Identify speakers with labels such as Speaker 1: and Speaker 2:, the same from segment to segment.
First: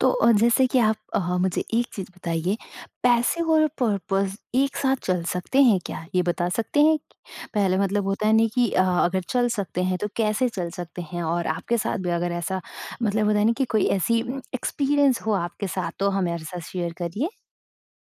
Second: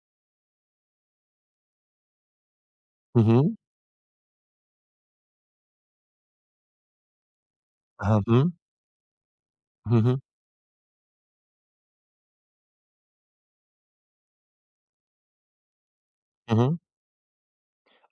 Speaker 1: तो जैसे कि आप मुझे एक चीज़ बताइए,
Speaker 2: हुँ,
Speaker 1: पैसे
Speaker 2: हुँ।
Speaker 1: और पर्पस एक साथ चल सकते हैं क्या? ये बता सकते हैं? पहले मतलब
Speaker 2: हाँ,
Speaker 1: होता है नहीं
Speaker 2: हुँ।
Speaker 1: कि अगर चल सकते हैं
Speaker 2: हुँ,
Speaker 1: तो
Speaker 2: हुँ।
Speaker 1: कैसे चल सकते हैं? और आपके साथ भी अगर ऐसा मतलब होता है ना कि कोई ऐसी एक्सपीरियंस हो आपके साथ तो हमारे
Speaker 2: हुँ,
Speaker 1: साथ
Speaker 2: हुँ।
Speaker 1: शेयर करिए।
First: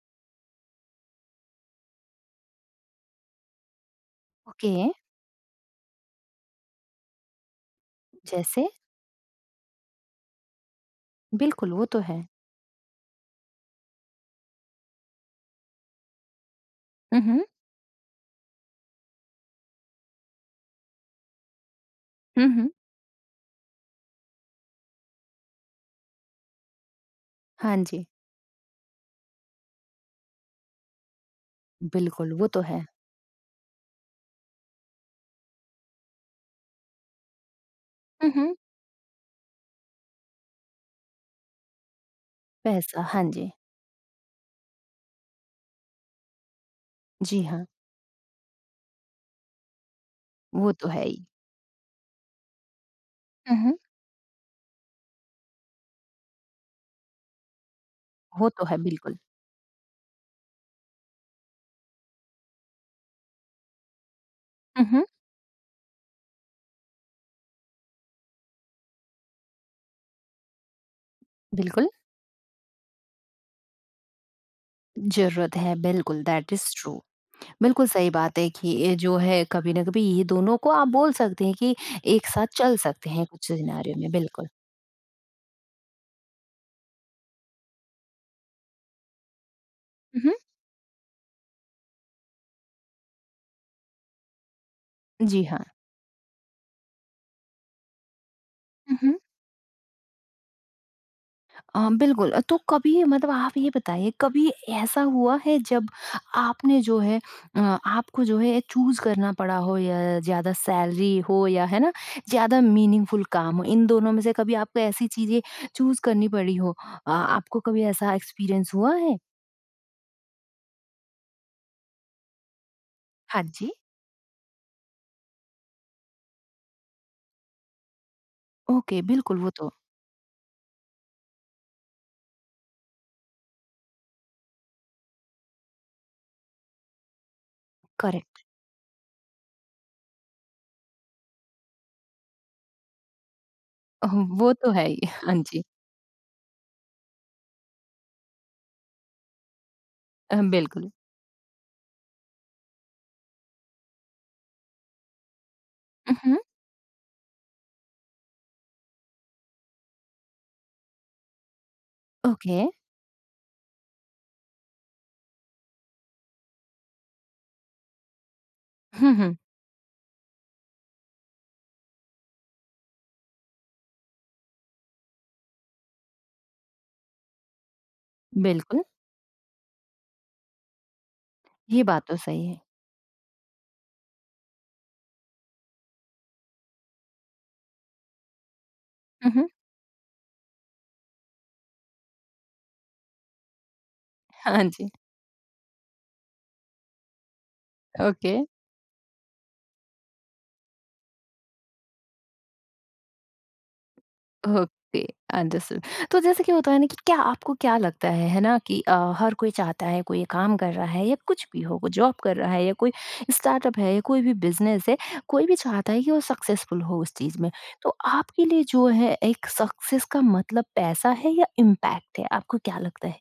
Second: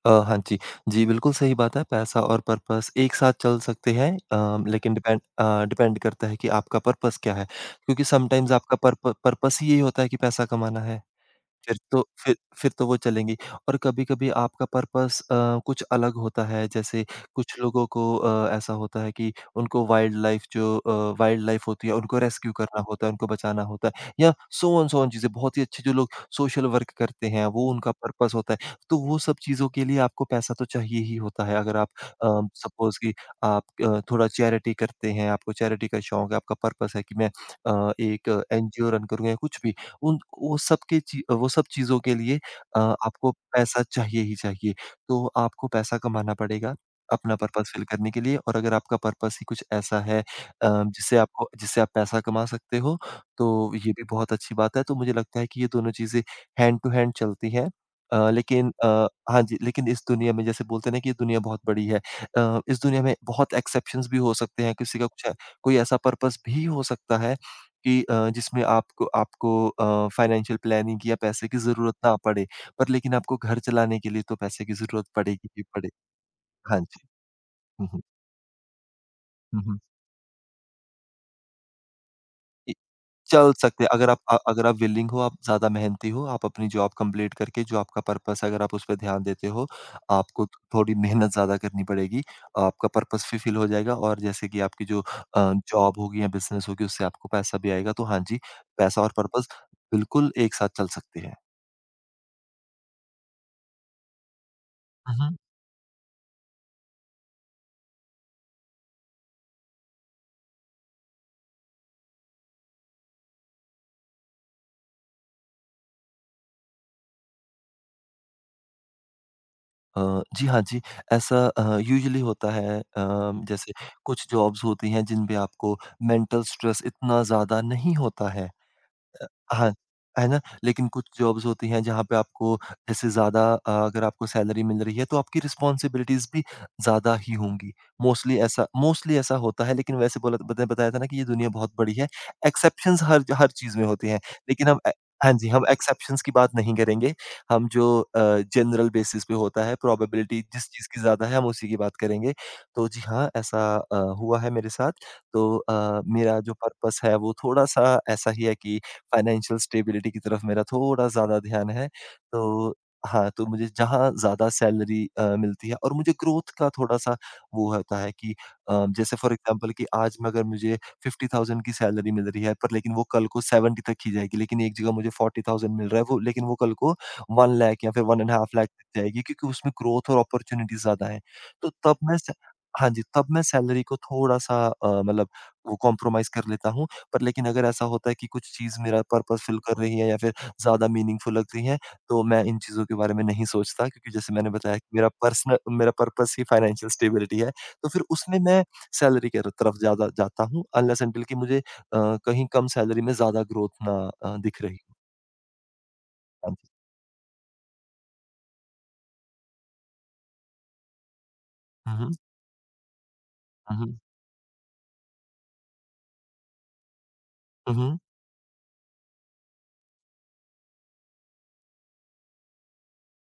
Speaker 2: हाँ जी। जी, बिल्कुल सही बात है, पैसा और पर्पस एक साथ चल सकते हैं,
Speaker 1: ओके,
Speaker 2: लेकिन डिपेंड करता है कि आपका पर्पस क्या है? क्योंकि समटाइम्स
Speaker 1: जैसे?
Speaker 2: आपका पर्पस ही यही होता है कि पैसा कमाना है।
Speaker 1: बिल्कुल,
Speaker 2: फिर
Speaker 1: वो तो
Speaker 2: तो
Speaker 1: है।
Speaker 2: फिर फिर तो वो चलेंगी। और कभी-कभी आपका पर्पस कुछ अलग होता है। जैसे
Speaker 1: हुँ, हुँ।
Speaker 2: कुछ लोगों को ऐसा होता है कि उनको वाइल्ड लाइफ होती है, उनको
Speaker 1: हुँ,
Speaker 2: रेस्क्यू
Speaker 1: हुँ।
Speaker 2: करना होता है, उनको बचाना होता है, या सो ऑन चीज़ें बहुत ही अच्छे, जो लोग सोशल वर्क करते हैं वो
Speaker 1: हाँ
Speaker 2: उनका
Speaker 1: जी,
Speaker 2: पर्पस होता है। तो वो सब चीज़ों के लिए आपको पैसा तो चाहिए ही होता है। अगर आप,
Speaker 1: बिल्कुल वो तो है।
Speaker 2: सपोज़ कि आप थोड़ा चैरिटी करते हैं, आपको चैरिटी का शौक है, आपका पर्पस है कि मैं एक
Speaker 1: हुँ, हुँ।
Speaker 2: एनजीओ रन करूँगा, या कुछ भी, उन वो सब के ची वो सब चीज़ों के लिए
Speaker 1: पैसा, हाँ
Speaker 2: आपको
Speaker 1: जी।
Speaker 2: पैसा चाहिए ही चाहिए। तो आपको पैसा कमाना पड़ेगा, अपना
Speaker 1: जी हाँ,
Speaker 2: पर्पस फ़िल करने के लिए। और अगर आपका पर्पस ही कुछ ऐसा है
Speaker 1: वो तो है ही।
Speaker 2: जिससे आप पैसा कमा सकते हो,
Speaker 1: हुँ,
Speaker 2: तो
Speaker 1: हुँ।
Speaker 2: ये भी बहुत अच्छी बात है। तो मुझे लगता है कि ये दोनों चीज़ें हैंड टू हैंड चलती हैं।
Speaker 1: वो तो
Speaker 2: लेकिन
Speaker 1: है बिल्कुल।
Speaker 2: हाँ जी, लेकिन इस दुनिया में जैसे बोलते हैं ना कि ये दुनिया बहुत बड़ी है। इस दुनिया में बहुत एक्सेप्शंस भी हो सकते हैं।
Speaker 1: हुँ,
Speaker 2: किसी
Speaker 1: हुँ,
Speaker 2: का कुछ कोई ऐसा पर्पस भी हो सकता है कि जिसमें आपको आपको फाइनेंशियल प्लानिंग या पैसे की
Speaker 1: बिल्कुल।
Speaker 2: ज़रूरत ना पड़े, पर लेकिन आपको घर चलाने के लिए तो पैसे की ज़रूरत पड़ेगी
Speaker 1: ज़रूरत
Speaker 2: ही
Speaker 1: है,
Speaker 2: पड़े।
Speaker 1: बिल्कुल दैट इज़
Speaker 2: हाँ
Speaker 1: ट्रू।
Speaker 2: जी।
Speaker 1: बिल्कुल
Speaker 2: हुँ, हुँ,
Speaker 1: सही बात है कि ये जो है
Speaker 2: हुँ,
Speaker 1: कभी
Speaker 2: हुँ।
Speaker 1: न कभी ये दोनों को आप बोल सकते हैं कि एक साथ
Speaker 2: इ
Speaker 1: चल सकते हैं कुछ
Speaker 2: चल सकते हैं,
Speaker 1: सिनेरियो
Speaker 2: अगर
Speaker 1: में
Speaker 2: आप अ,
Speaker 1: बिल्कुल।
Speaker 2: अगर आप विलिंग हो, आप ज़्यादा मेहनती हो, आप अपनी जॉब कंप्लीट करके, जो आपका पर्पस है अगर आप उस पे ध्यान देते हो,
Speaker 1: उहुँ।
Speaker 2: आपको थोड़ी मेहनत ज़्यादा करनी पड़ेगी। आपका पर्पस फुलफिल हो जाएगा, और जैसे कि आपकी जो
Speaker 1: जी हाँ।
Speaker 2: जॉब होगी या बिज़नेस होगी उससे आपको पैसा भी आएगा। तो हाँ जी, पैसा
Speaker 1: उहुँ।
Speaker 2: और पर्पस बिल्कुल एक साथ चल सकते हैं।
Speaker 1: बिल्कुल तो कभी मतलब आप ये बताइए कभी ऐसा
Speaker 2: हुँ, हुँ।
Speaker 1: हुआ है जब आपने जो है अ, आपको जो है चूज़ करना पड़ा हो या ज़्यादा सैलरी हो या है ना, ज़्यादा मीनिंगफुल काम हो, इन दोनों में से कभी आपको ऐसी चीज़ें चूज़ करनी पड़ी हो? आपको कभी ऐसा एक्सपीरियंस हुआ है?
Speaker 2: जी हाँ जी, ऐसा यूजुअली होता है। अ,
Speaker 1: हाँ जी।
Speaker 2: जैसे कुछ जॉब्स होती हैं जिन पे आपको मेंटल स्ट्रेस इतना ज़्यादा नहीं होता है।
Speaker 1: ओके, बिल्कुल वो तो
Speaker 2: हाँ, है ना? लेकिन कुछ जॉब्स होती हैं जहाँ पे आपको, जैसे ज़्यादा, अगर आपको सैलरी मिल रही है तो आपकी रिस्पॉन्सिबिलिटीज़ भी ज़्यादा ही होंगी।
Speaker 1: करेक्ट
Speaker 2: मोस्टली ऐसा होता है, लेकिन वैसे बोला, मैंने बताया था ना कि ये दुनिया बहुत बड़ी है। एक्सेप्शंस हर हर चीज़ में
Speaker 1: अ,
Speaker 2: होते हैं।
Speaker 1: वो
Speaker 2: लेकिन
Speaker 1: तो
Speaker 2: हम
Speaker 1: है
Speaker 2: ए
Speaker 1: ही।
Speaker 2: हाँ
Speaker 1: हाँ
Speaker 2: जी,
Speaker 1: जी।
Speaker 2: हम एक्सेप्शंस की बात नहीं करेंगे। हम जो जनरल बेसिस पे होता है, प्रोबेबिलिटी जिस चीज़
Speaker 1: बिल्कुल।
Speaker 2: की ज़्यादा है हम उसी की बात करेंगे। तो जी हाँ, ऐसा हुआ है मेरे साथ। तो मेरा
Speaker 1: उहुँ,
Speaker 2: जो पर्पस है वो थोड़ा-सा ऐसा ही है कि फाइनेंशियल स्टेबिलिटी की तरफ मेरा थोड़ा ज़्यादा ध्यान है।
Speaker 1: ओके।
Speaker 2: तो हाँ, तो मुझे जहाँ ज़्यादा सैलरी मिलती है और मुझे ग्रोथ का थोड़ा-सा वो होता है कि,
Speaker 1: हुँ,
Speaker 2: जैसे फॉर
Speaker 1: हुँ।
Speaker 2: एग्ज़ाम्पल कि आज में अगर मुझे 50,000 की सैलरी मिल रही है, पर लेकिन वो कल को 70 तक की जाएगी। लेकिन एक जगह मुझे 40,000 मिल रहा है, वो लेकिन वो कल को 1 लाख या फिर 1.5 लाख
Speaker 1: बिल्कुल,
Speaker 2: तक जाएगी, क्योंकि उसमें ग्रोथ और अपॉर्च्युनिटीज़ ज़्यादा है। तो
Speaker 1: ये
Speaker 2: तब
Speaker 1: बात
Speaker 2: मैं
Speaker 1: तो
Speaker 2: स
Speaker 1: सही है।
Speaker 2: हाँ जी, तब मैं सैलरी को थोड़ा-सा, मतलब वो कॉम्प्रोमाइज़ कर लेता हूँ। पर लेकिन अगर ऐसा होता है कि कुछ चीज़ मेरा
Speaker 1: हुँ,
Speaker 2: पर्पस
Speaker 1: हुँ।
Speaker 2: फ़िल कर रही है, या फिर ज़्यादा मीनिंगफुल लग रही है, तो मैं इन चीज़ों के बारे में नहीं सोचता, क्योंकि जैसे मैंने
Speaker 1: हाँ
Speaker 2: बताया कि
Speaker 1: जी,
Speaker 2: मेरा पर्सनल, मेरा पर्पस ही फाइनेंशियल स्टेबिलिटी है, तो फिर
Speaker 1: ओके,
Speaker 2: उसमें मैं सैलरी के र तरफ ज़्यादा जाता हूँ, अनलेस अंटिल कि मुझे कहीं कम सैलरी में ज़्यादा ग्रोथ ना दिख रही।
Speaker 1: Okay, understood. तो जैसे
Speaker 2: हाँ
Speaker 1: कि
Speaker 2: जी।
Speaker 1: होता है ना कि क्या आपको क्या लगता है ना कि हर कोई चाहता है, कोई काम कर रहा है या कुछ भी हो, कोई
Speaker 2: हुँ, हुँ।
Speaker 1: जॉब कर रहा है या कोई
Speaker 2: हुँ,
Speaker 1: स्टार्टअप है
Speaker 2: हुँ।
Speaker 1: या कोई भी बिज़नेस है, कोई भी चाहता है कि वो सक्सेसफुल हो उस चीज़ में।
Speaker 2: हुँ,
Speaker 1: तो
Speaker 2: हुँ।
Speaker 1: आपके लिए जो है एक सक्सेस का मतलब पैसा है या इम्पैक्ट है? आपको क्या लगता है?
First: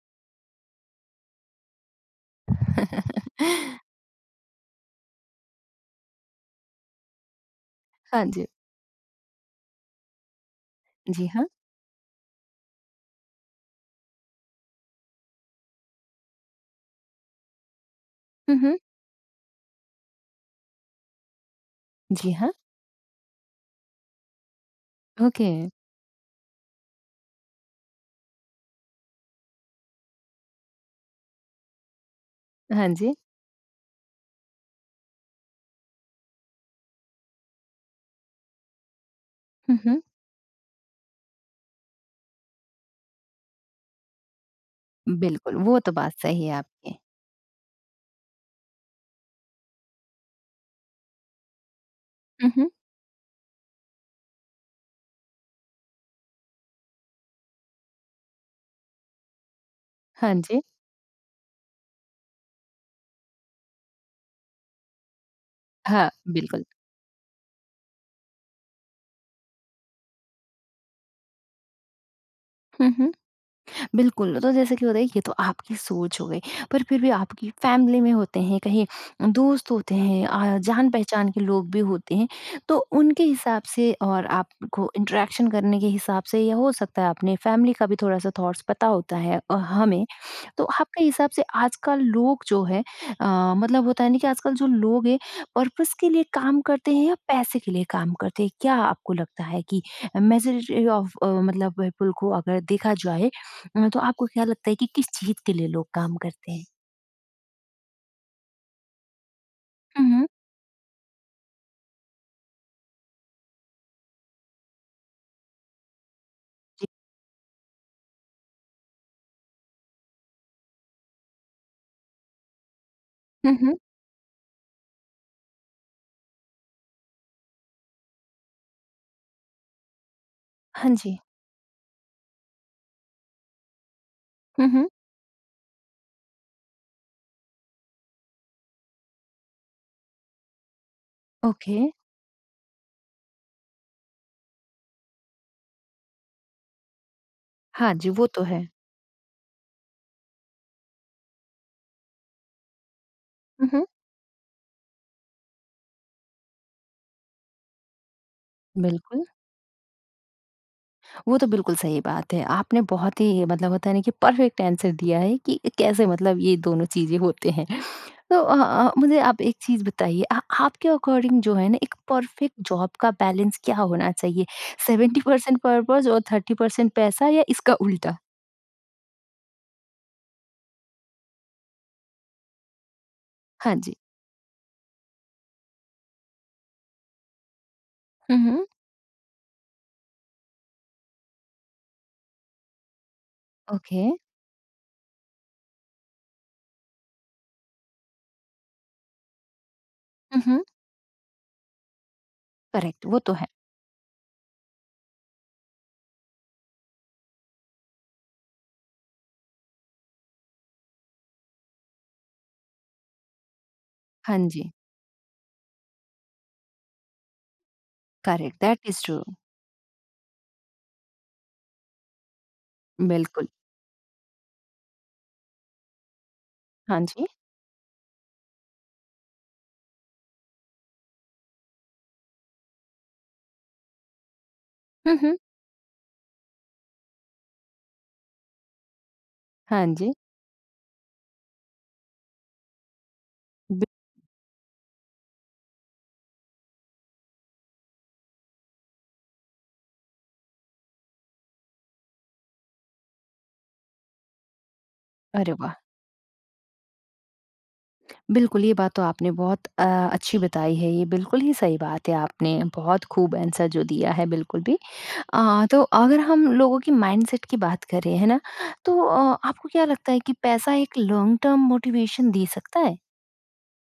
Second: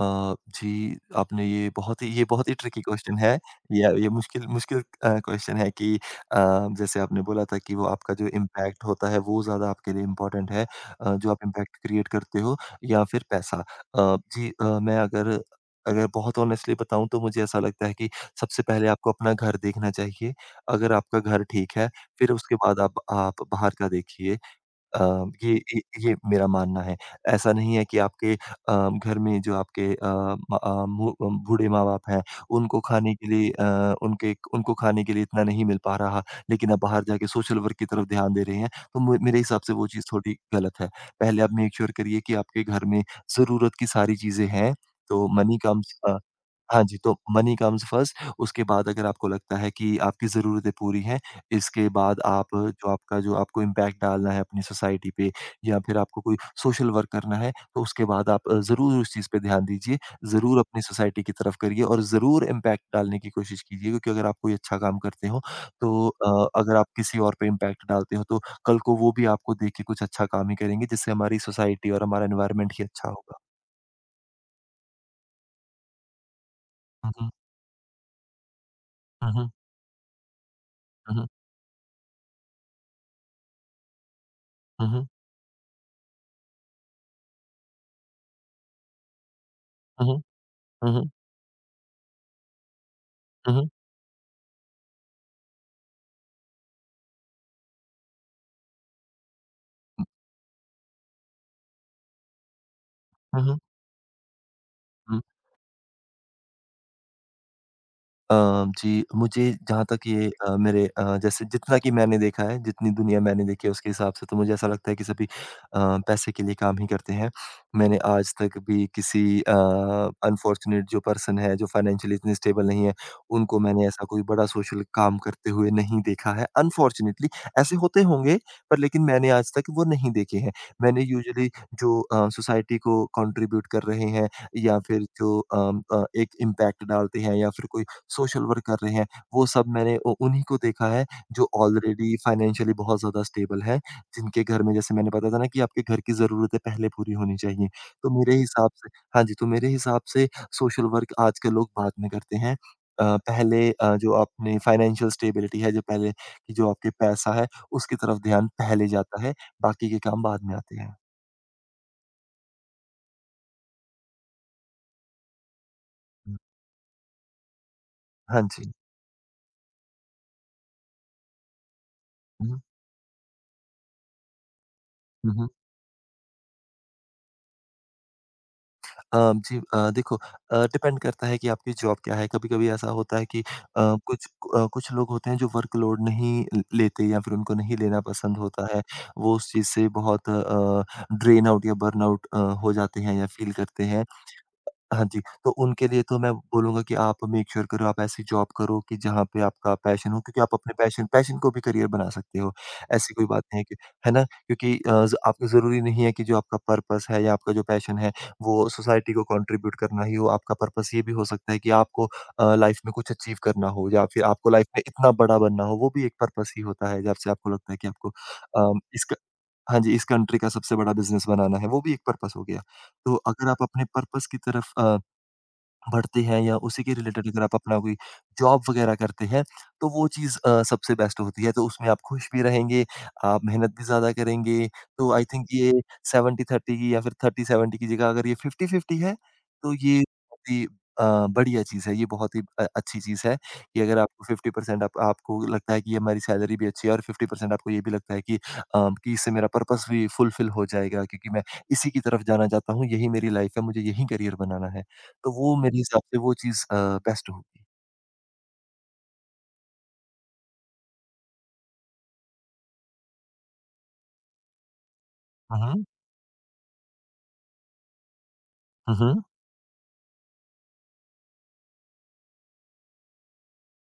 Speaker 2: जी, आपने ये बहुत ही, ट्रिकी क्वेश्चन है। या ये मुश्किल मुश्किल क्वेश्चन है कि, जैसे आपने बोला था कि वो आपका
Speaker 1: हाँ
Speaker 2: जो
Speaker 1: जी।
Speaker 2: इम्पैक्ट होता है वो ज़्यादा आपके लिए इम्पोर्टेंट है,
Speaker 1: जी
Speaker 2: जो आप
Speaker 1: हाँ।
Speaker 2: इम्पैक्ट क्रिएट करते हो, या फिर पैसा। जी, मैं अगर अगर बहुत ऑनेस्टली बताऊँ तो मुझे ऐसा लगता है कि
Speaker 1: हुँ,
Speaker 2: सबसे
Speaker 1: हुँ।
Speaker 2: पहले आपको अपना घर देखना चाहिए। अगर आपका घर ठीक है, फिर
Speaker 1: जी हाँ।
Speaker 2: उसके बाद आप बाहर का देखिए। अ, ये
Speaker 1: ओके।
Speaker 2: ये ये मेरा मानना है। ऐसा नहीं है कि आपके घर में जो आपके अ, म अ, मु अ, बूढ़े माँ-बाप हैं,
Speaker 1: हाँ जी।
Speaker 2: उनको खाने के लिए इतना नहीं मिल पा रहा, लेकिन आप बाहर जाके सोशल वर्क की तरफ ध्यान दे रहे हैं, तो म मेरे हिसाब से
Speaker 1: हुँ,
Speaker 2: वो
Speaker 1: हुँ।
Speaker 2: चीज़ थोड़ी गलत है। पहले आप मेक श्योर करिए कि आपके घर में ज़रूरत की सारी चीज़ें हैं, तो
Speaker 1: बिल्कुल,
Speaker 2: मनी
Speaker 1: वो तो
Speaker 2: कम्स
Speaker 1: बात
Speaker 2: अ,
Speaker 1: सही है
Speaker 2: हाँ जी,
Speaker 1: आपकी।
Speaker 2: तो मनी कम्स फर्स्ट। उसके बाद अगर आपको लगता है कि आपकी ज़रूरतें पूरी हैं, इसके बाद आप
Speaker 1: हुँ, हुँ।
Speaker 2: जो आपका जो आपको इम्पैक्ट डालना है अपनी सोसाइटी पे, या फिर आपको कोई सोशल वर्क करना है, तो उसके बाद आप ज़रूर उस चीज़ पे ध्यान दीजिए।
Speaker 1: हाँ
Speaker 2: ज़रूर
Speaker 1: जी।
Speaker 2: अपनी सोसाइटी की तरफ करिए, और ज़रूर इम्पैक्ट डालने की कोशिश कीजिए, क्योंकि अगर आप कोई अच्छा काम करते हो, तो
Speaker 1: हाँ, बिल्कुल।
Speaker 2: अगर आप किसी और पे इम्पैक्ट डालते हो, तो कल को वो भी आपको देख के कुछ अच्छा काम ही करेंगे, जिससे हमारी सोसाइटी और हमारा एनवायरनमेंट ही
Speaker 1: हुँ,
Speaker 2: अच्छा
Speaker 1: हुँ।
Speaker 2: होगा।
Speaker 1: बिल्कुल, तो जैसे कि होता है ये तो आपकी सोच हो गई, पर फिर भी
Speaker 2: हुँ, हुँ।
Speaker 1: आपकी फैमिली में होते हैं, कहीं
Speaker 2: हुँ, हुँ।
Speaker 1: दोस्त होते हैं
Speaker 2: हुँ, हुँ।
Speaker 1: जान-पहचान के लोग भी होते हैं, तो उनके हिसाब से और
Speaker 2: हुँ,
Speaker 1: आपको
Speaker 2: हुँ।
Speaker 1: इंटरेक्शन करने के हिसाब से या हो सकता है अपने फैमिली का भी थोड़ा-सा थॉट्स पता होता है हमें।
Speaker 2: हुँ, हुँ।
Speaker 1: तो
Speaker 2: हुँ,
Speaker 1: आपके
Speaker 2: हुँ।
Speaker 1: हिसाब से आजकल लोग जो है
Speaker 2: हुँ, हुँ।
Speaker 1: मतलब होता है ना कि आजकल जो लोग हैं पर्पस के लिए काम करते हैं या पैसे के लिए काम करते हैं? क्या आपको लगता है कि मेजॉरिटी ऑफ मतलब पीपल को अगर देखा जाए
Speaker 2: हुँ, हुँ।
Speaker 1: तो आपको क्या लगता है कि किस
Speaker 2: हुँ।
Speaker 1: चीज़ के लिए लोग काम करते हैं?
Speaker 2: अ, जी, मुझे जहाँ
Speaker 1: हुँ,
Speaker 2: तक ये,
Speaker 1: हुँ।
Speaker 2: मेरे, जैसे जितना कि मैंने देखा है, जितनी दुनिया मैंने देखी है उसके हिसाब से तो मुझे ऐसा लगता है कि सभी पैसे के लिए काम ही
Speaker 1: जी।
Speaker 2: करते हैं। मैंने आज तक भी किसी अनफॉर्चुनेट जो पर्सन है, जो फाइनेंशियली इतने स्टेबल नहीं है,
Speaker 1: हुँ,
Speaker 2: उनको
Speaker 1: हुँ।
Speaker 2: मैंने ऐसा कोई बड़ा सोशल काम करते हुए नहीं देखा है। अनफॉर्चुनेटली ऐसे होते होंगे, पर लेकिन मैंने आज तक वो नहीं देखे हैं।
Speaker 1: हाँ
Speaker 2: मैंने
Speaker 1: जी।
Speaker 2: यूजुअली, जो सोसाइटी को कंट्रीब्यूट कर रहे हैं,
Speaker 1: हुँ,
Speaker 2: या
Speaker 1: हुँ।
Speaker 2: फिर जो एक इम्पैक्ट डालते हैं, या फिर कोई सोशल वर्क कर रहे हैं, वो सब मैंने उ उन्हीं को देखा है, जो
Speaker 1: ओके।
Speaker 2: ऑलरेडी फाइनेंशियली बहुत ज़्यादा स्टेबल है, जिनके घर में, जैसे मैंने बताया था ना कि आपके घर की ज़रूरतें पहले पूरी होनी चाहिए।
Speaker 1: हाँ
Speaker 2: तो
Speaker 1: जी, वो
Speaker 2: मेरे
Speaker 1: तो है।
Speaker 2: हिसाब से हाँ जी, तो मेरे हिसाब से सोशल वर्क आज के लोग बाद में करते हैं। पहले
Speaker 1: हुँ, हुँ।
Speaker 2: जो आपने फाइनेंशियल स्टेबिलिटी है, जो पहले कि जो आपके पैसा है, उसकी तरफ ध्यान पहले जाता
Speaker 1: बिल्कुल,
Speaker 2: है, बाकी के काम बाद में आते हैं।
Speaker 1: वो तो बिल्कुल सही बात है। आपने बहुत ही मतलब होता है ना कि परफेक्ट आंसर दिया है कि कैसे
Speaker 2: हुँ,
Speaker 1: मतलब ये दोनों चीज़ें होते हैं। तो
Speaker 2: हाँ जी।
Speaker 1: मुझे आप एक चीज़ बताइए आपके अकॉर्डिंग जो है ना एक
Speaker 2: हुँ,
Speaker 1: परफेक्ट
Speaker 2: हुँ,
Speaker 1: जॉब का बैलेंस क्या होना चाहिए?
Speaker 2: हुँ, हुँ।
Speaker 1: 70% पर्पज़ और 30% पैसा या इसका उल्टा?
Speaker 2: अ, जी, देखो, डिपेंड करता है कि आपकी जॉब क्या है। कभी-कभी ऐसा होता है कि
Speaker 1: हाँ जी।
Speaker 2: कुछ कुछ लोग होते हैं जो वर्कलोड नहीं ल लेते, या फिर उनको नहीं लेना पसंद
Speaker 1: हुँ,
Speaker 2: होता
Speaker 1: हुँ।
Speaker 2: है। वो उस चीज़ से बहुत ड्रेन आउट या बर्नआउट हो जाते हैं, या फ़ील करते
Speaker 1: ओके।
Speaker 2: हैं। हाँ जी, तो उनके लिए तो मैं बोलूँगा कि आप मेक श्योर करो, आप ऐसी जॉब करो कि जहाँ पे आपका पैशन हो, क्योंकि
Speaker 1: हुँ,
Speaker 2: आप
Speaker 1: हुँ।
Speaker 2: अपने पैशन पैशन को भी करियर बना सकते हो।
Speaker 1: करेक्ट,
Speaker 2: ऐसी
Speaker 1: वो
Speaker 2: कोई
Speaker 1: तो
Speaker 2: बात
Speaker 1: है।
Speaker 2: नहीं है कि, है ना? क्योंकि ज आपको ज़रूरी नहीं है कि जो आपका पर्पस है या आपका जो पैशन है, वो सोसाइटी को कंट्रीब्यूट करना ही हो। आपका पर्पस ये भी हो सकता है कि आपको लाइफ़ में कुछ अचीव करना हो, या फिर
Speaker 1: हाँ
Speaker 2: आपको लाइफ़
Speaker 1: जी।
Speaker 2: में इतना बड़ा बनना हो, वो भी एक पर्पस ही होता है। जब से आपको लगता है कि आपको
Speaker 1: करेक्ट,
Speaker 2: अ,
Speaker 1: दैट इज़
Speaker 2: इस क
Speaker 1: ट्रू।
Speaker 2: हाँ जी, इस कंट्री का सबसे बड़ा बिज़नेस बनाना है, वो भी एक पर्पस हो गया। तो
Speaker 1: बिल्कुल।
Speaker 2: अगर आप अपने पर्पस की तरफ भरते हैं, या उसी के
Speaker 1: हाँ
Speaker 2: रिलेटेड
Speaker 1: जी।
Speaker 2: अगर आप अपना कोई जॉब वगैरह करते हैं, तो वो चीज़ सबसे बेस्ट होती है। तो उसमें आप खुश भी रहेंगे, आप मेहनत भी ज़्यादा करेंगे। तो
Speaker 1: हुँ,
Speaker 2: आई
Speaker 1: हुँ।
Speaker 2: थिंक ये 70-30 की, या फिर 30-70 की जगह, अगर ये 50-50 है, तो
Speaker 1: हाँ
Speaker 2: ये
Speaker 1: जी।
Speaker 2: बहुत ही अ, बढ़िया चीज़ है। ये बहुत ही अच्छी चीज़ है कि
Speaker 1: बि
Speaker 2: अगर आपको 50% आप आपको लगता है कि ये हमारी सैलरी भी अच्छी है, और 50% आपको ये भी लगता है कि कि इससे मेरा पर्पस भी फुलफिल हो जाएगा, क्योंकि मैं इसी की तरफ जाना चाहता हूँ, यही मेरी लाइफ़ है, मुझे यही करियर बनाना है। तो
Speaker 1: अरे
Speaker 2: वो
Speaker 1: वाह!
Speaker 2: मेरे हिसाब से वो चीज़ बेस्ट होगी।
Speaker 1: बिल्कुल, ये बात तो आपने बहुत अच्छी बताई है। ये बिल्कुल ही सही बात है, आपने बहुत खूब आंसर जो दिया है बिल्कुल भी।
Speaker 2: हुँ,
Speaker 1: तो
Speaker 2: हुँ।
Speaker 1: अगर हम लोगों की माइंडसेट की बात करें, है ना?
Speaker 2: हुँ,
Speaker 1: तो
Speaker 2: हुँ।
Speaker 1: आपको क्या लगता है कि पैसा एक लॉन्ग टर्म मोटिवेशन दे सकता है?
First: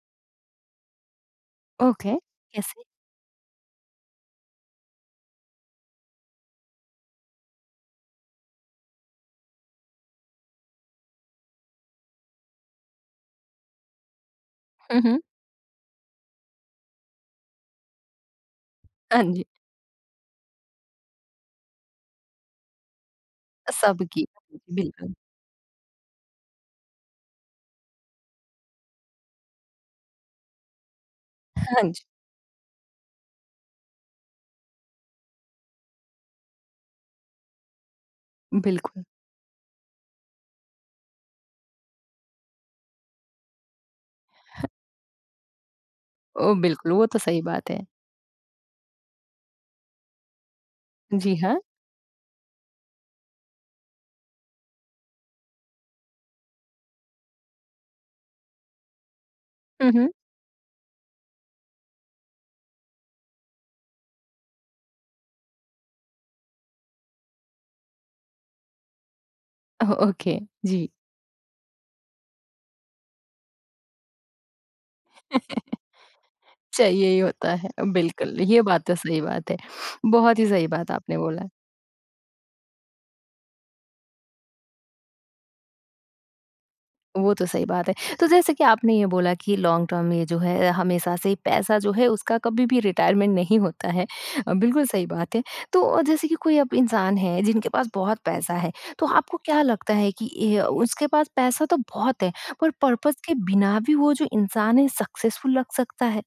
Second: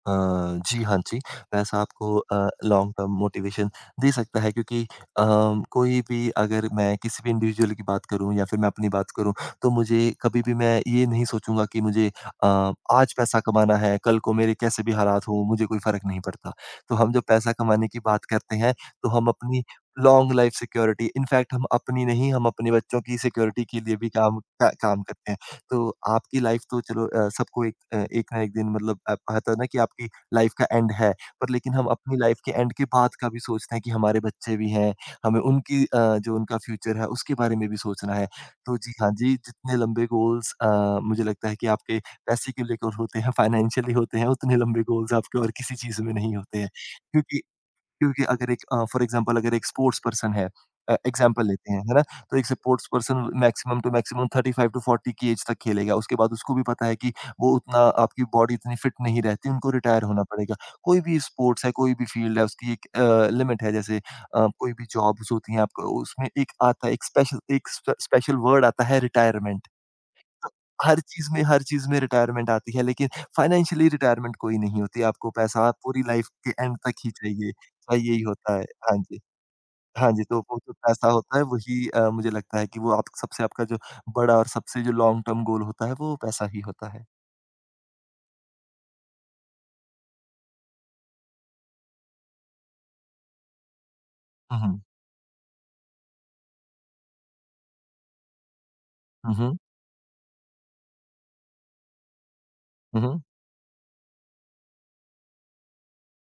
Speaker 2: अ, जी, हाँ जी। वैसा आपको
Speaker 1: ओके, कैसे?
Speaker 2: लॉन्ग टर्म मोटिवेशन दे सकता है, क्योंकि कोई भी, अगर मैं किसी भी इंडिविजुअल की बात करूँ या फिर मैं अपनी बात करूँ, तो मुझे कभी भी मैं ये नहीं सोचूँगा कि मुझे अ, आज पैसा कमाना है, कल को मेरे कैसे भी
Speaker 1: हुँ, हुँ।
Speaker 2: हालात हों, मुझे कोई फ़र्क नहीं पड़ता। तो हम जब पैसा कमाने की बात करते हैं, तो
Speaker 1: हाँ
Speaker 2: हम
Speaker 1: जी,
Speaker 2: अपनी लॉन्ग लाइफ़ सिक्योरिटी इनफैक्ट हम अपनी नहीं, हम अपने बच्चों की सिक्योरिटी के लिए भी
Speaker 1: सबकी।
Speaker 2: काम
Speaker 1: बिल्कुल।
Speaker 2: करते हैं। तो आपकी लाइफ तो चलो सबको एक एक ना एक दिन मतलब कहता है ना कि आपकी लाइफ का एंड है, पर लेकिन
Speaker 1: हाँ
Speaker 2: हम
Speaker 1: जी,
Speaker 2: अपनी लाइफ के एंड के बाद का भी सोचते हैं कि हमारे बच्चे भी हैं, हमें उनकी जो उनका फ्यूचर है उसके बारे में भी सोचना है। तो जी
Speaker 1: बिल्कुल।
Speaker 2: हाँ जी, जितने लंबे गोल्स मुझे लगता है कि आपके पैसे को लेकर होते हैं, फाइनेंशियली होते हैं, उतने लंबे गोल्स आपके और किसी चीज़ में नहीं
Speaker 1: ओह,
Speaker 2: होते हैं।
Speaker 1: बिल्कुल, वो तो
Speaker 2: क्योंकि
Speaker 1: सही बात है।
Speaker 2: क्योंकि अगर एक फॉर एग्जांपल अगर एक स्पोर्ट्स पर्सन है
Speaker 1: जी
Speaker 2: एग्जांपल
Speaker 1: हाँ।
Speaker 2: लेते हैं, है ना? तो एक sports person maximum to maximum 35 to 40 की एज तक खेलेगा। उसके बाद उसको भी पता है कि वो उतना आपकी बॉडी इतनी फिट नहीं रहती, उनको
Speaker 1: हुँ,
Speaker 2: रिटायर
Speaker 1: हुँ।
Speaker 2: होना पड़ेगा। कोई भी स्पोर्ट्स है, कोई भी फील्ड है, उसकी एक लिमिट है जैसे कोई भी जॉब्स होती हैं आपको उसमें एक आता है एक स्पेशल एक स्प स्पेशल वर्ड आता है रिटायरमेंट।
Speaker 1: ओह, ओके, जी।
Speaker 2: हर चीज़ में रिटायरमेंट आती है, लेकिन फाइनेंशियली रिटायरमेंट कोई नहीं होती, आपको पैसा पूरी लाइफ के एंड तक
Speaker 1: चाहिए
Speaker 2: ही
Speaker 1: ही
Speaker 2: चाहिए।
Speaker 1: होता है।
Speaker 2: हाँ, यही
Speaker 1: बिल्कुल,
Speaker 2: होता
Speaker 1: ये
Speaker 2: है।
Speaker 1: बात तो
Speaker 2: हाँ जी।
Speaker 1: सही बात है।
Speaker 2: हाँ जी,
Speaker 1: बहुत
Speaker 2: तो
Speaker 1: ही
Speaker 2: वो
Speaker 1: सही
Speaker 2: जो
Speaker 1: बात
Speaker 2: पैसा
Speaker 1: आपने
Speaker 2: होता
Speaker 1: बोला।
Speaker 2: है वही मुझे लगता है कि वो आप सबसे आपका जो बड़ा और सबसे जो लॉन्ग टर्म गोल होता है, वो पैसा ही होता है।
Speaker 1: वो तो सही बात है। तो जैसे कि आपने ये बोला कि लॉन्ग टर्म में जो है हमेशा से पैसा जो है उसका कभी भी रिटायरमेंट नहीं होता है।
Speaker 2: हुँ, हुँ।
Speaker 1: बिल्कुल सही बात है। तो जैसे कि कोई अब इंसान है जिनके पास बहुत पैसा है, तो
Speaker 2: हुँ,
Speaker 1: आपको
Speaker 2: हुँ।
Speaker 1: क्या लगता है कि ये उसके पास पैसा तो बहुत है, पर
Speaker 2: हुँ,
Speaker 1: पर्पज़
Speaker 2: हुँ।
Speaker 1: के बिना भी वो जो इंसान है सक्सेसफुल लग सकता है?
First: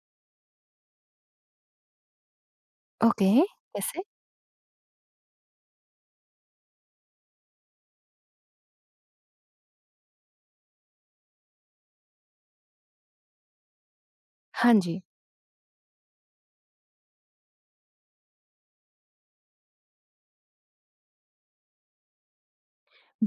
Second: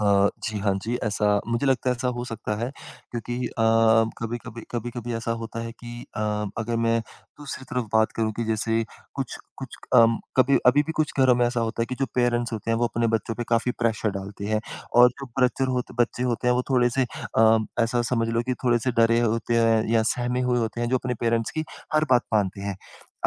Speaker 2: जी, हाँ जी, ऐसा मुझे लगता है ऐसा हो सकता है
Speaker 1: ओके,
Speaker 2: क्योंकि
Speaker 1: कैसे?
Speaker 2: कभी-कभी ऐसा होता है कि अगर मैं दूसरी तरफ बात करूँ कि जैसे कुछ कुछ कभी अभी भी कुछ घरों में ऐसा होता है कि जो पेरेंट्स होते हैं वो अपने बच्चों पे काफ़ी प्रेशर डालते हैं
Speaker 1: हाँ जी,
Speaker 2: और जो बच्चे होते हैं वो थोड़े-से अ, ऐसा समझ लो कि थोड़े-से डरे होते हैं या सहमे हुए होते हैं जो अपने पेरेंट्स की हर बात मानते हैं।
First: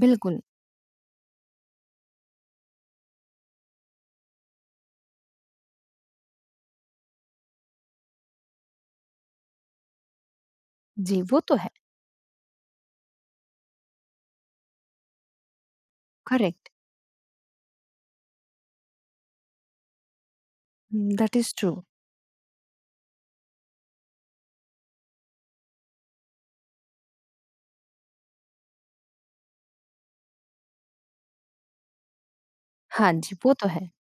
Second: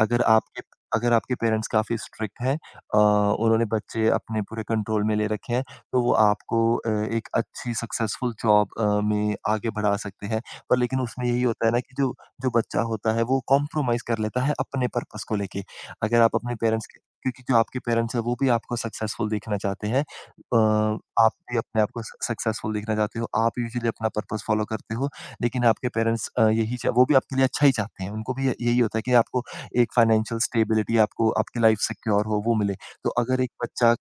Speaker 2: अगर आपके अगर आपके पेरेंट्स काफ़ी स्ट्रिक्ट हैं उन्होंने बच्चे अपने पूरे कंट्रोल में ले रखे हैं, तो वो आपको एक अच्छी सक्सेसफुल जॉब में आगे बढ़ा सकते हैं। पर लेकिन
Speaker 1: जी,
Speaker 2: उसमें
Speaker 1: वो
Speaker 2: यही
Speaker 1: तो
Speaker 2: होता
Speaker 1: है।
Speaker 2: है ना कि जो जो बच्चा होता है वो कॉम्प्रोमाइज़ कर लेता है अपने पर्पस को लेके। अगर आप अपने
Speaker 1: करेक्ट।
Speaker 2: पेरेंट्स के क्योंकि जो आपके पेरेंट्स हैं वो भी आपको सक्सेसफुल देखना चाहते हैं।
Speaker 1: हुँ,
Speaker 2: आप
Speaker 1: दैट इज़
Speaker 2: भी
Speaker 1: ट्रू।
Speaker 2: अपने आप को स सक्सेसफुल देखना चाहते हो। आप यूजुअली अपना पर्पस फ़ॉलो करते हो, लेकिन आपके पेरेंट्स यही च वो भी आपके लिए अच्छा ही चाहते हैं। उनको भी य यही होता है कि आपको एक फाइनेंशियल स्टेबिलिटी आपको आपकी लाइफ़ सिक्योर हो वो मिले। तो
Speaker 1: हाँ जी,
Speaker 2: अगर एक
Speaker 1: वो तो है।
Speaker 2: बच्चा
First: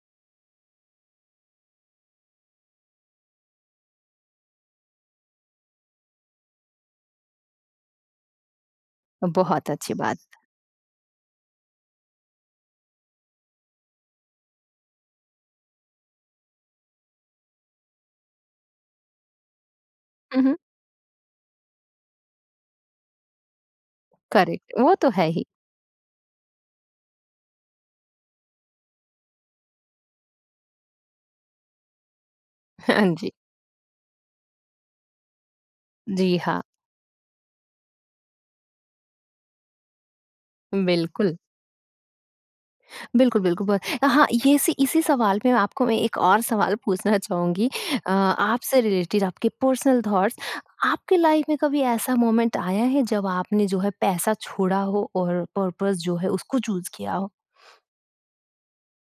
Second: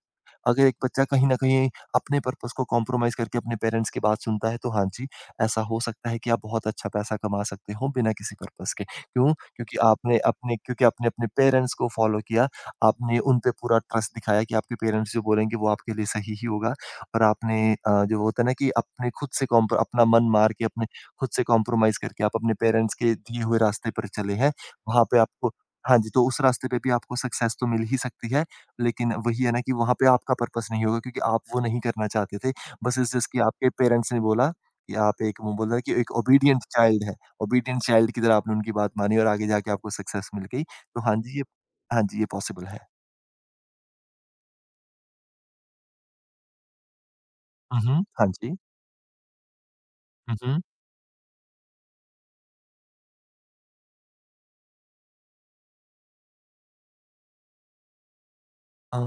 Speaker 2: अगर एक बच्चा कहीं न कहीं अपने पर्पस को कॉम्प्रोमाइज़ करके अपने पेरेंट्स की बात सुनता है, तो हाँ जी, ऐसा हो सकता है कि आप बहुत अच्छा पैसा कमा सकते हो बिना किसी पर्पस के। क्यों?
Speaker 1: बहुत अच्छी बात।
Speaker 2: क्योंकि आपने अपने पेरेंट्स को फ़ॉलो किया, आपने उन पे पूरा ट्रस्ट दिखाया कि आपके पेरेंट्स जो बोलेंगे वो आपके लिए सही ही होगा और आपने जो होता है ना कि अपने खुद से कॉम्प अपना मन
Speaker 1: हुँ,
Speaker 2: मार
Speaker 1: हुँ।
Speaker 2: के अपने खुद से कॉम्प्रोमाइज़ करके आप अपने पेरेंट्स के दिए हुए रास्ते पर चले हैं,
Speaker 1: करेक्ट, वो
Speaker 2: वहाँ
Speaker 1: तो
Speaker 2: पे
Speaker 1: है ही।
Speaker 2: आपको हाँ जी, तो उस रास्ते पे भी आपको सक्सेस तो मिल ही सकती है। लेकिन वही है ना कि वहाँ पे आपका पर्पस नहीं होगा क्योंकि आप वो नहीं करना चाहते थे। बस
Speaker 1: हाँ
Speaker 2: इस चीज़
Speaker 1: जी।
Speaker 2: कि आपके पेरेंट्स ने बोला कि एक
Speaker 1: जी हाँ,
Speaker 2: ओबीडिएंट चाइल्ड है, ओबीडिएंट चाइल्ड की तरह आपने उनकी बात मानी और आगे जाके आपको सक्सेस मिल गई।
Speaker 1: बिल्कुल।
Speaker 2: हाँ जी, ये पॉसिबल है।
Speaker 1: बिल्कुल, बिल्कुल ब हाँ, ये इसी इसी सवाल में आपको मैं एक और सवाल पूछना चाहूँगी,
Speaker 2: हुँ, हुँ। हाँ जी।
Speaker 1: आपसे रिलेटेड आपके पर्सनल
Speaker 2: हुँ,
Speaker 1: थॉट्स।
Speaker 2: हुँ।
Speaker 1: आपके लाइफ में कभी ऐसा मोमेंट आया है जब आपने जो है पैसा छोड़ा हो और पर्पज़ जो है उसको चूज़ किया हो?
Speaker 2: अ,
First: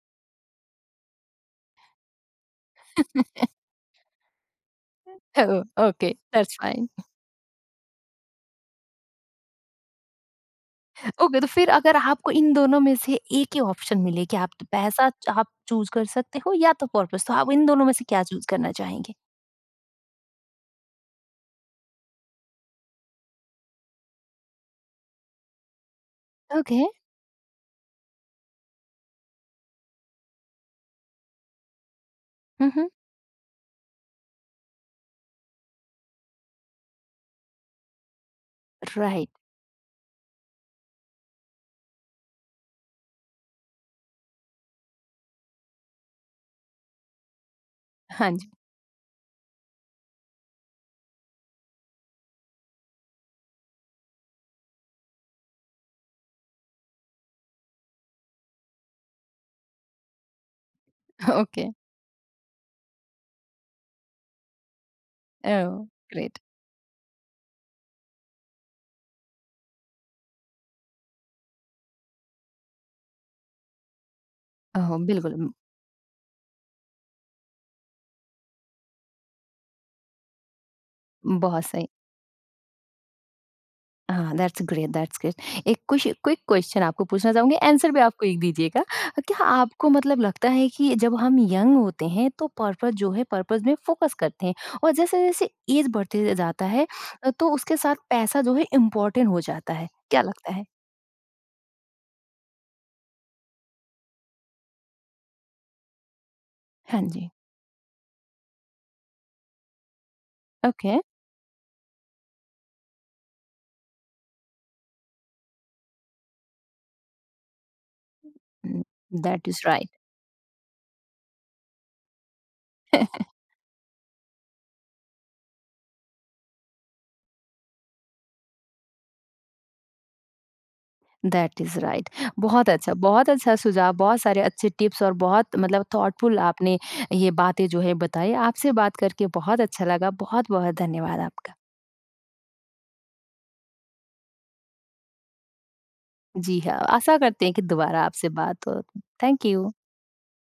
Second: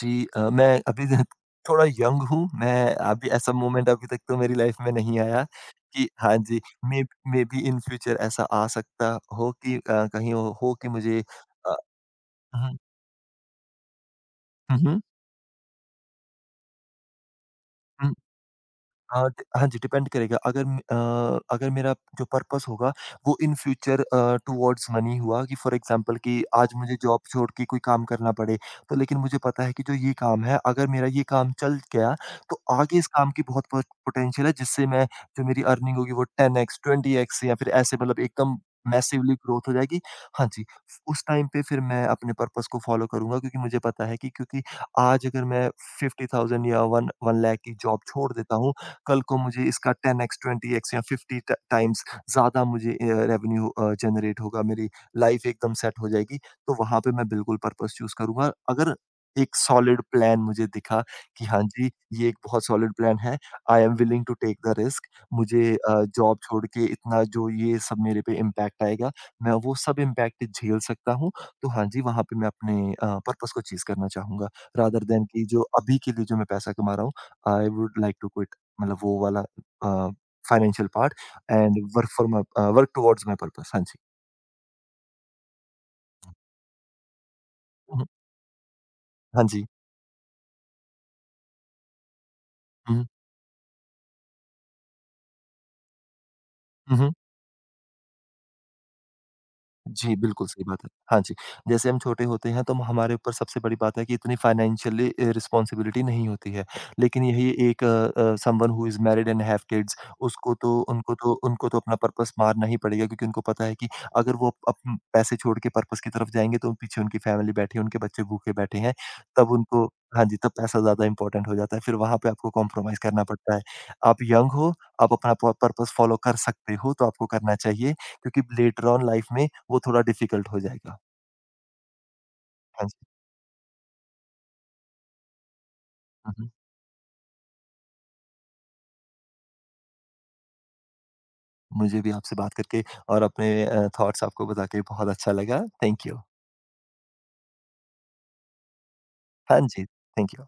Speaker 2: जी मैं अभी थोड़ा यंग हूँ। मैं अभी ऐसा मोमेंट अभी तक तो मेरी लाइफ में नहीं आया
Speaker 1: ओह,
Speaker 2: कि
Speaker 1: ओके,
Speaker 2: हाँ
Speaker 1: दैट्स
Speaker 2: जी,
Speaker 1: fine.
Speaker 2: May maybe in future ऐसा आ सकता हो कि कहीं हो कि मुझे
Speaker 1: ओके तो फिर
Speaker 2: अ,
Speaker 1: अगर आपको इन
Speaker 2: हुँ, हुँ।
Speaker 1: दोनों में से एक ही ऑप्शन मिले कि आप तो
Speaker 2: हुँ, हुँ।
Speaker 1: आप चूज कर सकते हो या तो पर्पस तो आप इन दोनों में से
Speaker 2: Mm,
Speaker 1: क्या चूज करना चाहेंगे?
Speaker 2: हाँ जी, डिपेंड करेगा। अगर म अगर मेरा जो पर्पस होगा वो इन फ्यूचर टुवर्ड्स मनी हुआ कि फॉर एग्ज़ाम्पल कि आज
Speaker 1: ओके।
Speaker 2: मुझे जॉब छोड़ के कोई काम करना पड़े, तो लेकिन मुझे पता है कि जो ये काम है, अगर मेरा ये काम चल गया, तो
Speaker 1: हम्म।
Speaker 2: आगे इस काम की बहुत पोटेंशियल है जिससे मैं जो मेरी अर्निंग होगी वो 10x, 20x या फिर ऐसे मतलब एकदम
Speaker 1: राइट।
Speaker 2: मैसिवली ग्रोथ हो जाएगी। हाँ जी, उस टाइम पे फिर मैं अपने पर्पस को फ़ॉलो करूँगा क्योंकि मुझे पता है कि क्योंकि आज अगर मैं 50,000 या 1 लाख की जॉब
Speaker 1: हाँ
Speaker 2: छोड़
Speaker 1: जी।
Speaker 2: देता हूँ, कल को मुझे इसका 10x, 20x या 50 ट टाइम्स ज़्यादा मुझे रेवेन्यू जनरेट होगा, मेरी लाइफ़ एकदम सेट हो जाएगी, तो वहाँ पे मैं बिल्कुल पर्पज़ चूज़ करूँगा। अगर एक सॉलिड प्लान मुझे दिखा कि हाँ
Speaker 1: ओके।
Speaker 2: जी, ये एक बहुत सॉलिड प्लान है, I am willing to take the risk मुझे
Speaker 1: ओह।
Speaker 2: Job
Speaker 1: great.
Speaker 2: छोड़ के इतना जो ये सब मेरे पे इम्पैक्ट आएगा, मैं वो सब इम्पैक्ट झेल सकता हूँ, तो हाँ जी, वहाँ पे मैं अपने पर्पज़ को चीज़ करना चाहूँगा।
Speaker 1: ओह
Speaker 2: रादर दैन
Speaker 1: बिल्कुल
Speaker 2: कि जो अभी के लिए जो मैं पैसा कमा रहा हूँ, I would like to quit मतलब वो वाला अ, फाइनेंशियल पार्ट
Speaker 1: बहुत
Speaker 2: एंड
Speaker 1: सही।
Speaker 2: वर्क टुवर्ड्स माय पर्पस हाँ जी।
Speaker 1: हाँ, दैट्स ग्रेट, दैट्स ग्रेट। एक कुछ क्विक क्वेश्चन आपको पूछना चाहूँगी, आंसर
Speaker 2: हुँ,
Speaker 1: भी
Speaker 2: हुँ।
Speaker 1: आप क्विक दीजिएगा। क्या आपको मतलब लगता है कि जब हम यंग होते हैं, तो पर्पस जो है, पर्पस में फोकस करते हैं और जैसे-जैसे ऐज बढ़ते जाता है,
Speaker 2: हुँ, हुँ।
Speaker 1: तो उसके साथ पैसा जो है इम्पोर्टेंट हो जाता है।
Speaker 2: जी,
Speaker 1: क्या
Speaker 2: बिल्कुल
Speaker 1: लगता
Speaker 2: सही
Speaker 1: है?
Speaker 2: बात है। हाँ जी, जैसे हम छोटे होते हैं तो हमारे ऊपर सबसे बड़ी बात है कि इतनी फाइनेंशियली रिस्पॉन्सिबिलिटी नहीं होती है।
Speaker 1: हाँ
Speaker 2: लेकिन
Speaker 1: जी,
Speaker 2: यही एक a someone who is married and have kids उसको तो
Speaker 1: ओके।
Speaker 2: उनको तो अपना पर्पस मारना ही पड़ेगा क्योंकि उनको पता है कि अगर वो अप अप- पैसे छोड़ के पर्पस की तरफ जाएँगे तो पीछे उनकी फैमिली बैठी है, उनके बच्चे भूखे बैठे
Speaker 1: हुँ,
Speaker 2: हैं।
Speaker 1: दैट
Speaker 2: तब
Speaker 1: इज़
Speaker 2: उनको
Speaker 1: राइट।
Speaker 2: हाँ जी, तब पैसा ज़्यादा इम्पोर्टेंट हो जाता है। फिर वहाँ पे आपको कॉम्प्रोमाइज़ करना पड़ता है। आप यंग हो, आप अपना प पर्पस फ़ॉलो कर सकते हो तो आपको करना चाहिए। क्योंकि लेटर ऑन लाइफ में वो थोड़ा डिफिकल्ट हो जाएगा।
Speaker 1: That is right.
Speaker 2: हाँ जी।
Speaker 1: बहुत अच्छा सुझाव, बहुत सारे अच्छे टिप्स और बहुत मतलब
Speaker 2: हुँ,
Speaker 1: थॉटफुल
Speaker 2: हुँ।
Speaker 1: आपने ये बातें जो है बताई। आपसे बात करके बहुत अच्छा लगा। बहुत-बहुत धन्यवाद आपका।
Speaker 2: मुझे भी आपसे बात करके और अपने थॉट्स आपको बता के बहुत अच्छा लगा। Thank you.
Speaker 1: जी हाँ, आशा करते हैं कि दोबारा आपसे बात हो। थैंक
Speaker 2: हाँ
Speaker 1: यू।
Speaker 2: Ji, thank you.